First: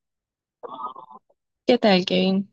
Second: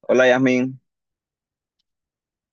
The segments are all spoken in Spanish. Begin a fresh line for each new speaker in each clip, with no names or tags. Hola Yasmin,
¿Qué tal, Kevin?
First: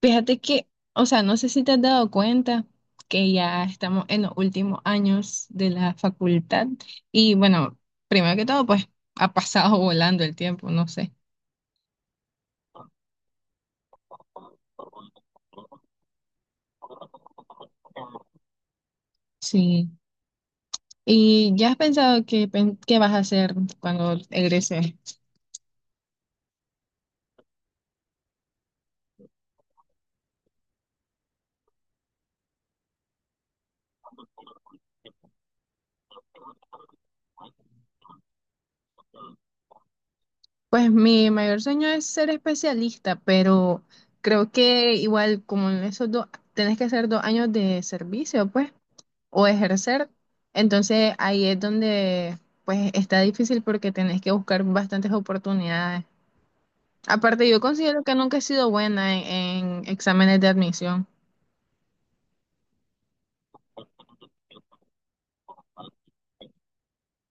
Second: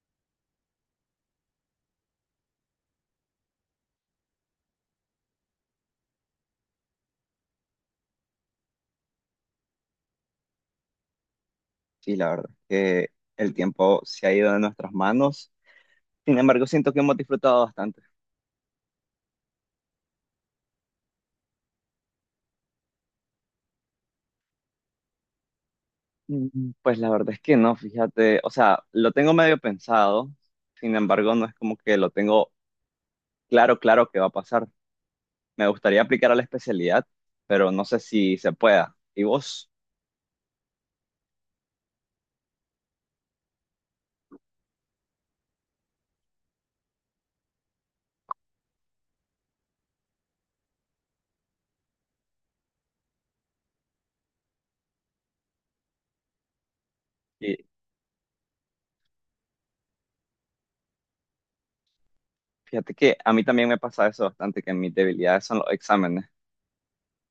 Fíjate que, o sea, no sé si te has dado cuenta que ya estamos en los últimos años de la facultad y bueno, primero que todo, pues ha pasado volando el tiempo, no sé.
sí, la verdad que el tiempo se ha ido de nuestras manos, sin embargo siento que hemos disfrutado bastante.
Sí. ¿Y ya has pensado qué vas a hacer cuando egreses?
Pues la verdad es que no, fíjate, o sea, lo tengo medio pensado, sin embargo no es como que lo tengo claro, claro que va a pasar. Me gustaría aplicar a la especialidad, pero no sé si se pueda. ¿Y vos?
Pues mi mayor sueño es ser especialista, pero creo que igual como en esos dos, tenés que hacer 2 años de servicio, pues, o ejercer. Entonces ahí es donde pues está difícil porque tenés que buscar bastantes oportunidades. Aparte,
Y
yo considero que nunca he sido buena en exámenes de admisión.
fíjate que a mí también me pasa eso bastante, que mis debilidades son los exámenes.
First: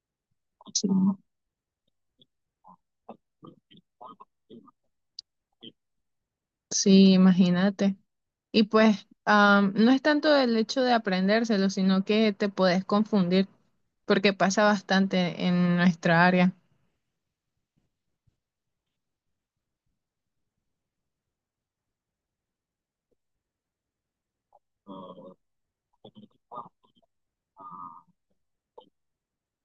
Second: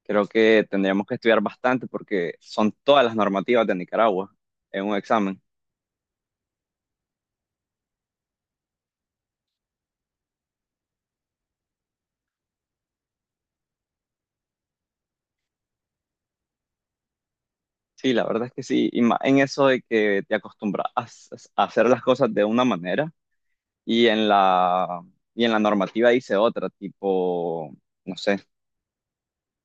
Creo que
Sí,
tendríamos que estudiar bastante porque son todas las normativas de Nicaragua en un examen.
sí, imagínate. Y pues no es tanto el hecho de aprendérselo, sino que te puedes confundir porque pasa bastante en nuestra área.
Sí, la verdad es que sí, y más en eso de que te acostumbras a a hacer las cosas de una manera y y en la normativa dice otra, tipo, no sé,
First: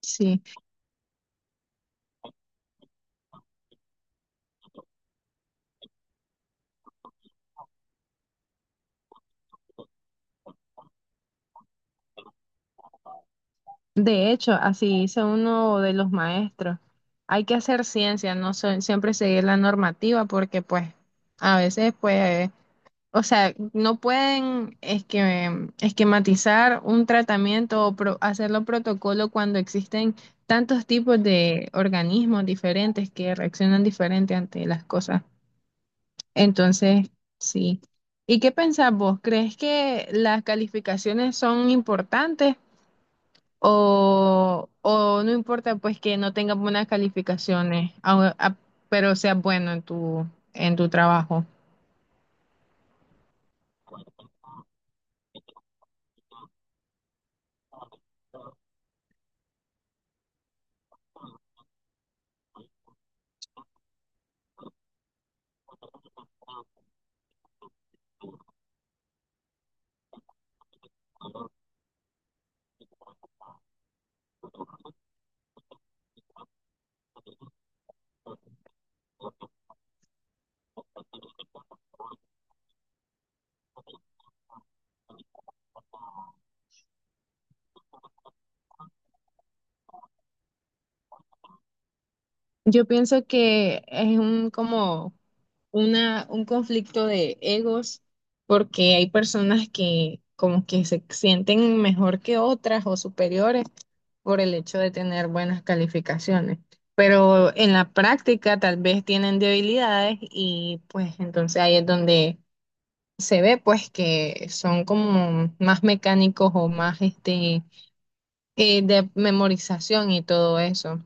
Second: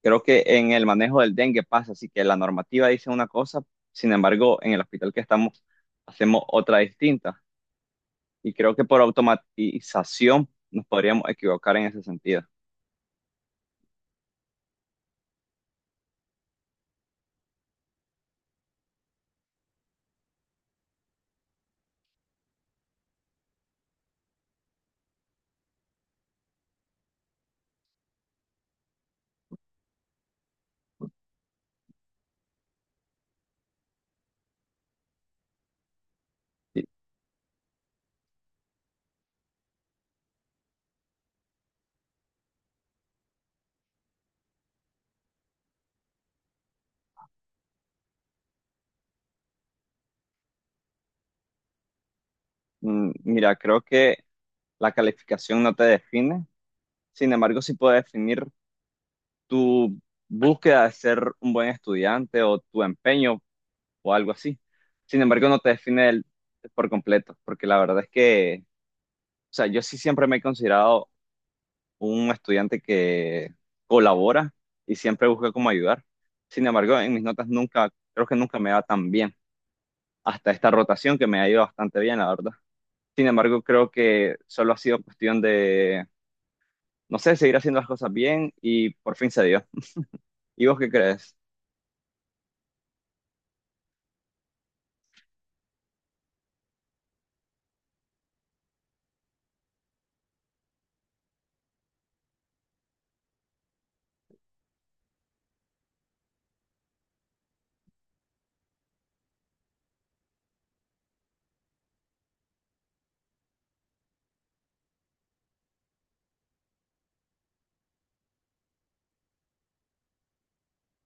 creo
Sí.
que en el manejo del dengue pasa, así que la normativa dice una cosa, sin embargo, en el hospital que estamos hacemos otra distinta y creo que por automatización nos podríamos equivocar en ese sentido.
De hecho, así dice uno de los maestros, hay que hacer ciencia, no siempre seguir la normativa porque pues a veces pues, o sea, no pueden esquematizar un tratamiento o hacerlo protocolo cuando existen tantos tipos de organismos diferentes que reaccionan diferente ante las cosas.
Sí,
Entonces, sí. ¿Y qué pensás vos? ¿Crees que las calificaciones son importantes? O no importa pues que no tengas buenas calificaciones, pero seas bueno en tu trabajo.
mira, creo que la calificación no te define, sin embargo, sí puede definir tu búsqueda de ser un buen estudiante o tu empeño o algo así. Sin embargo, no te define por completo, porque la verdad es que, o sea, yo sí siempre me he considerado un estudiante que colabora y siempre busca cómo ayudar. Sin embargo, en mis notas nunca, creo que nunca me va tan bien. Hasta esta rotación que me ha ido bastante bien, la verdad. Sin embargo, creo que solo ha sido cuestión de, no sé, seguir haciendo las cosas bien y por fin se dio. ¿Y vos qué crees?
Yo pienso que es un conflicto de egos porque hay personas que como que se sienten mejor que otras o superiores por el hecho de tener buenas calificaciones. Pero en la práctica tal vez tienen debilidades y pues entonces ahí es donde se ve pues que son como más mecánicos o más de memorización y todo eso.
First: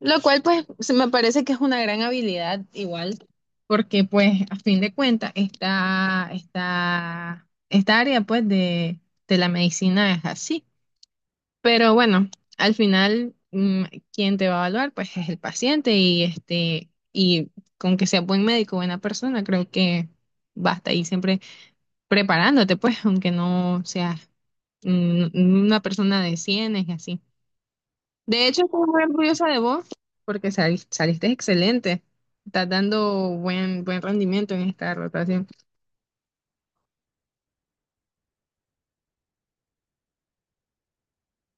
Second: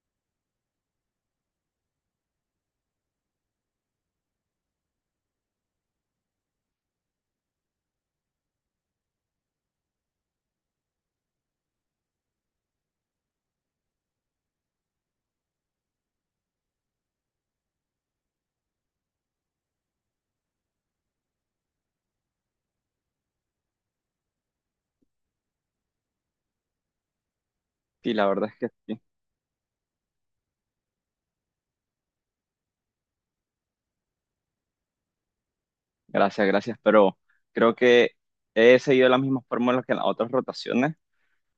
Lo cual pues se me parece que es una gran habilidad igual, porque pues a fin de cuentas esta área pues de la medicina es así. Pero bueno, al final quien te va a evaluar pues es el paciente y con que sea buen médico, buena persona, creo que basta y siempre preparándote, pues, aunque no seas una persona de cienes y así.
Sí, la
De
verdad es
hecho,
que
estoy
sí.
muy orgullosa de vos porque saliste excelente. Estás dando buen rendimiento en esta rotación.
Gracias, gracias, pero creo que he seguido las mismas fórmulas que en las otras rotaciones,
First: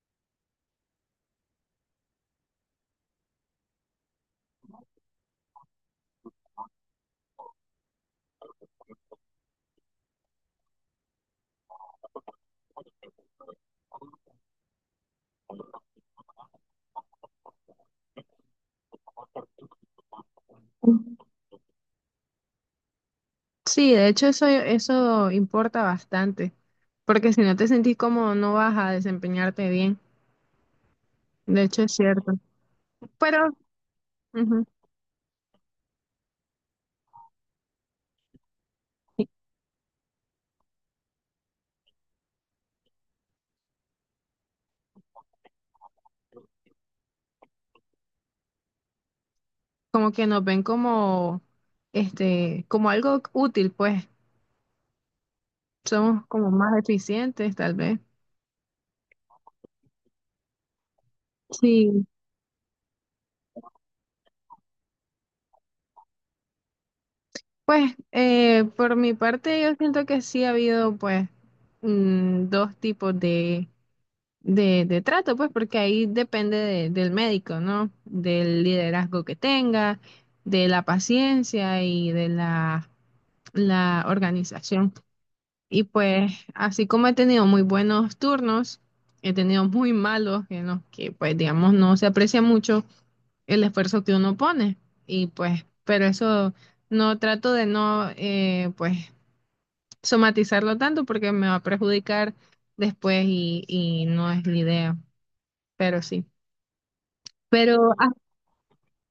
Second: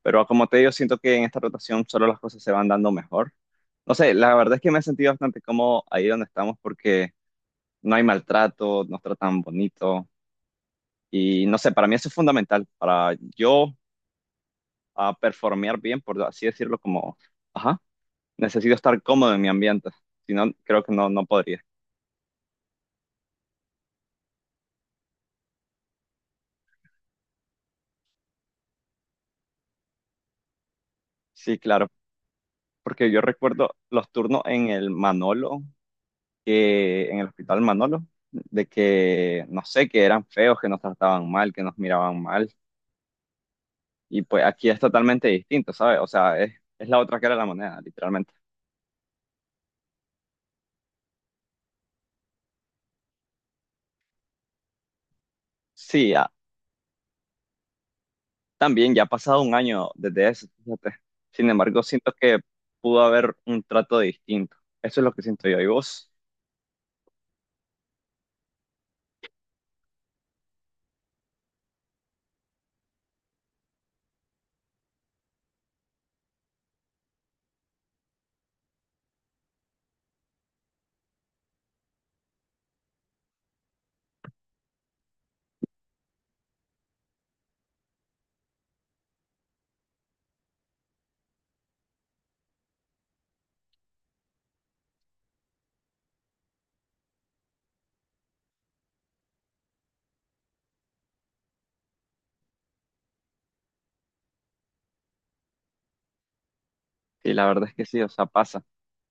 pero como te digo, siento que en esta rotación solo las cosas se van dando mejor. No sé, la verdad es que me he sentido bastante cómodo ahí donde estamos porque no hay maltrato, nos tratan bonito y no sé, para mí eso es fundamental, para yo a performear bien, por así decirlo, como, ajá, necesito estar cómodo en mi ambiente, si no, creo que no, no podría.
Sí, de hecho eso importa bastante, porque si no te sentís cómodo no vas a desempeñarte bien.
Sí,
De hecho
claro,
es cierto.
porque yo
Pero
recuerdo los turnos
ujú,
en el Manolo, que en el hospital Manolo, de que, no sé, que eran feos, que nos trataban mal, que nos miraban mal. Y pues aquí es totalmente distinto, ¿sabes? O sea, es la otra cara de la moneda, literalmente.
como que nos ven como algo útil, pues
Sí,
somos como más eficientes tal vez.
también ya ha pasado un año desde eso, fíjate. Sin embargo,
Sí.
siento que pudo haber un trato distinto. Eso es lo que siento yo. ¿Y vos?
Pues por mi parte yo siento que sí ha habido pues dos tipos de trato, pues porque ahí depende del médico, ¿no? Del liderazgo que tenga, de la paciencia y de la organización. Y pues así como he tenido muy buenos turnos, he tenido muy malos en los que pues digamos no se aprecia mucho el esfuerzo que uno pone. Y pues, pero eso. No trato de no, pues, somatizarlo tanto porque me va a perjudicar después y no es la idea, pero sí.
Sí, la verdad es que
Pero
sí, o sea, pasa.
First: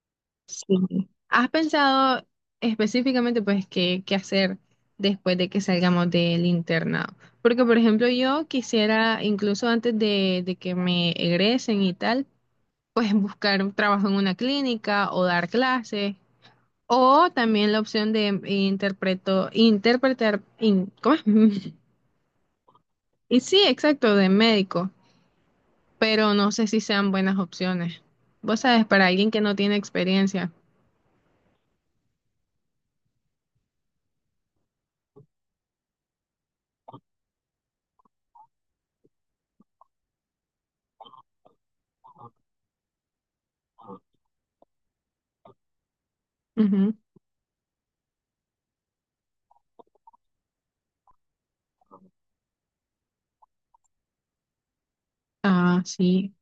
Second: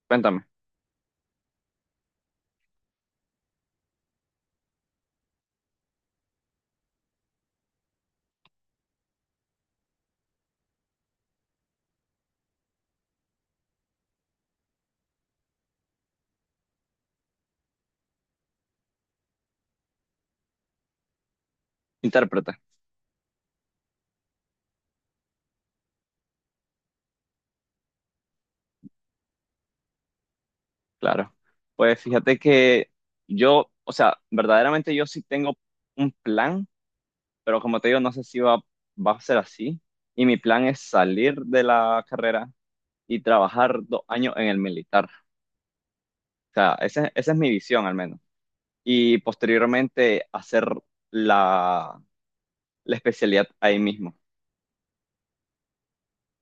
Cuéntame,
sí. ¿Has pensado específicamente pues qué hacer después de que salgamos del internado? Porque por ejemplo yo quisiera incluso antes de que me egresen y tal, pues buscar un trabajo en una clínica o dar clases. O también la opción de interpretar, ¿cómo es?
intérprete,
Y sí, exacto, de médico, pero no sé si sean buenas opciones. Vos sabes, para alguien que no tiene experiencia.
claro. Pues fíjate que yo, o sea, verdaderamente yo sí tengo un plan. Pero como te digo, no sé si va, va a ser así. Y mi plan es salir de la carrera y trabajar 2 años en el militar. O sea,
Ujú.
esa es mi visión al menos. Y posteriormente hacer la, la especialidad ahí mismo.
Ah, sí,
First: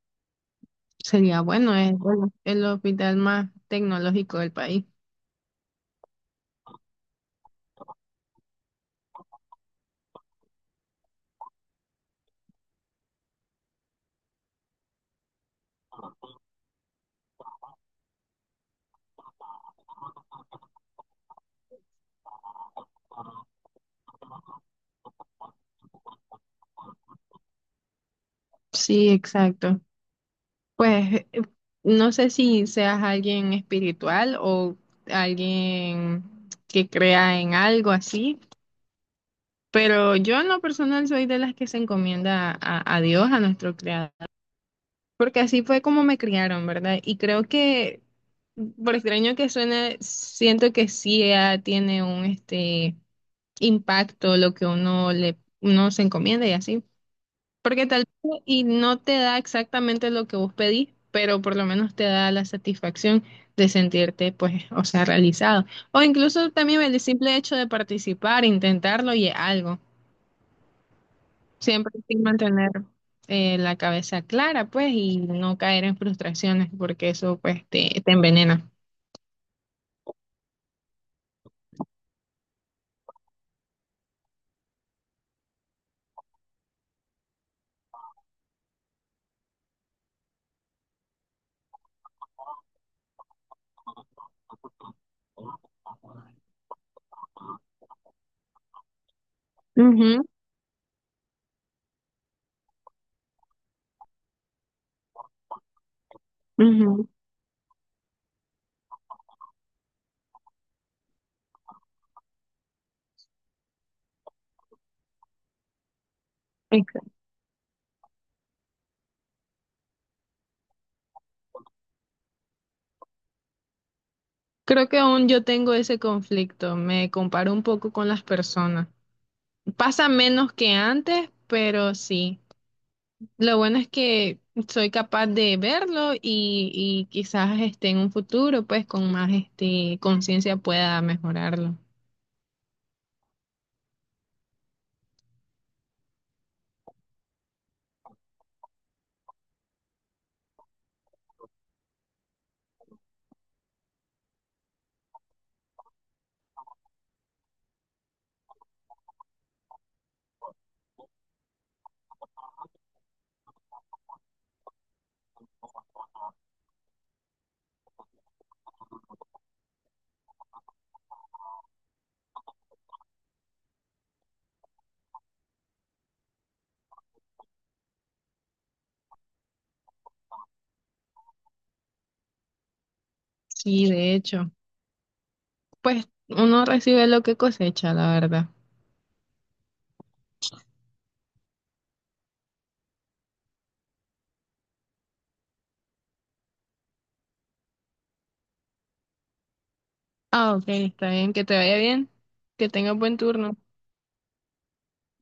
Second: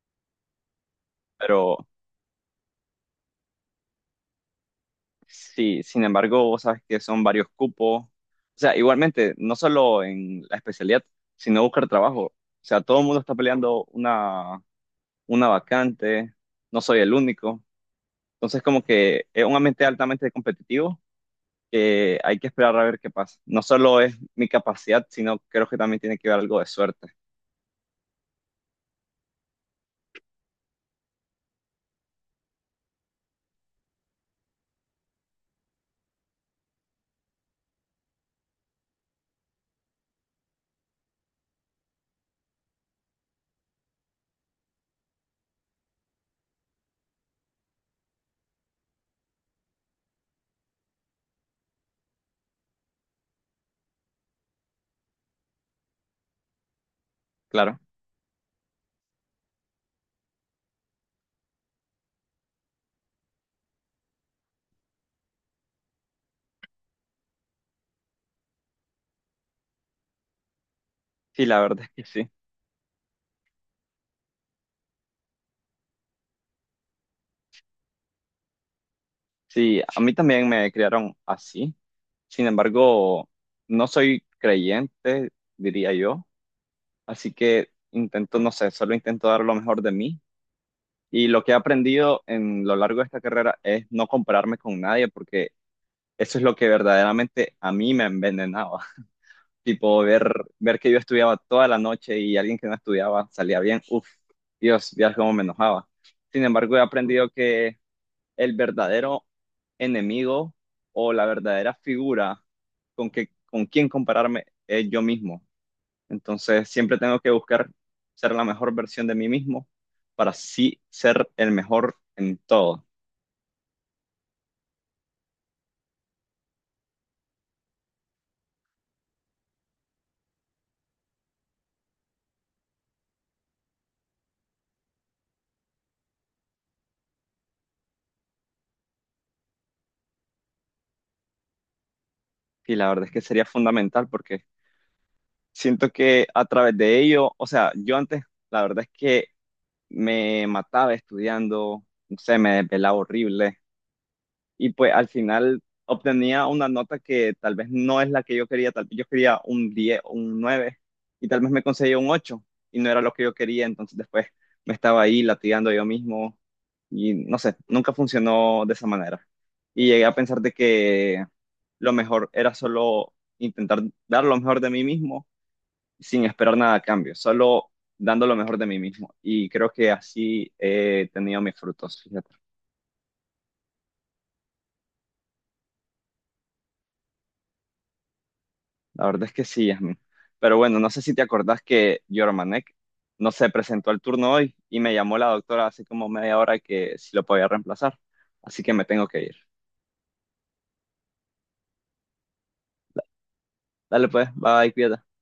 sería bueno,
Pero
es bueno, el hospital más tecnológico del país.
sí, sin embargo, vos sabes que son varios cupos. O sea, igualmente, no solo en la especialidad, sino buscar trabajo. O sea, todo el mundo está peleando una vacante. No soy el único. Entonces, como que es un ambiente altamente competitivo que hay que esperar a ver qué pasa. No solo es mi capacidad, sino creo que también tiene que ver algo de suerte,
Sí, exacto. Pues no sé si seas alguien espiritual o alguien que crea en algo así, pero yo en lo personal soy de las que se encomienda a Dios, a nuestro creador. Porque así fue como me criaron, ¿verdad? Y creo que, por extraño que suene, siento que sí tiene un impacto lo que uno se encomienda y así.
claro.
Porque tal vez y no te da exactamente lo que vos pedís, pero por lo menos te da la satisfacción de sentirte, pues, o sea, realizado. O incluso también el simple hecho de participar, intentarlo y es algo.
Sí, la verdad es
Siempre hay
que
que
sí.
mantener la cabeza clara, pues, y no caer en frustraciones, porque eso, pues, te envenena.
Sí, a mí también me criaron así. Sin embargo, no soy creyente, diría yo. Así que intento, no sé, solo intento dar lo mejor de mí. Y lo que he aprendido en lo largo de esta carrera es no compararme con nadie, porque eso es lo que verdaderamente a mí me envenenaba. Tipo
Ujú,
ver, ver que yo estudiaba toda la noche y alguien que no estudiaba salía bien, uff, Dios, Dios, cómo me enojaba. Sin embargo, he
ujú,
aprendido que el verdadero enemigo o la verdadera figura con quien compararme es yo mismo. Entonces, siempre
exacto.
tengo que buscar ser la mejor versión de mí mismo para sí ser el mejor en todo.
Creo que aún yo tengo ese conflicto, me comparo un poco con las personas. Pasa menos que antes, pero sí. Lo bueno es que soy capaz de verlo y quizás en un futuro, pues, con más conciencia pueda mejorarlo.
Y la verdad es que sería fundamental porque siento que a través de ello, o sea, yo antes, la verdad es que me mataba estudiando, se me desvelaba horrible y pues al final obtenía una nota que tal vez no es la que yo quería, tal vez yo quería un 10 o un 9 y tal vez me conseguía un 8 y no era lo que yo quería, entonces después me estaba ahí latigando yo mismo y no sé, nunca funcionó de esa manera. Y llegué a pensar de que lo mejor era solo intentar dar lo mejor de mí mismo sin esperar nada a cambio, solo dando lo mejor de mí mismo. Y creo que así he tenido mis frutos, fíjate.
Sí, de hecho, pues uno recibe lo que cosecha, la verdad.
La verdad es que sí, Yasmin. Pero bueno, no sé si te acordás que Yormanek no se presentó al turno hoy y me llamó la doctora hace como media hora que si lo podía reemplazar. Así que me tengo que ir.
Ah, ok, está bien, que te vaya bien, que tengas buen turno.
Dale pues, bye, cuídate.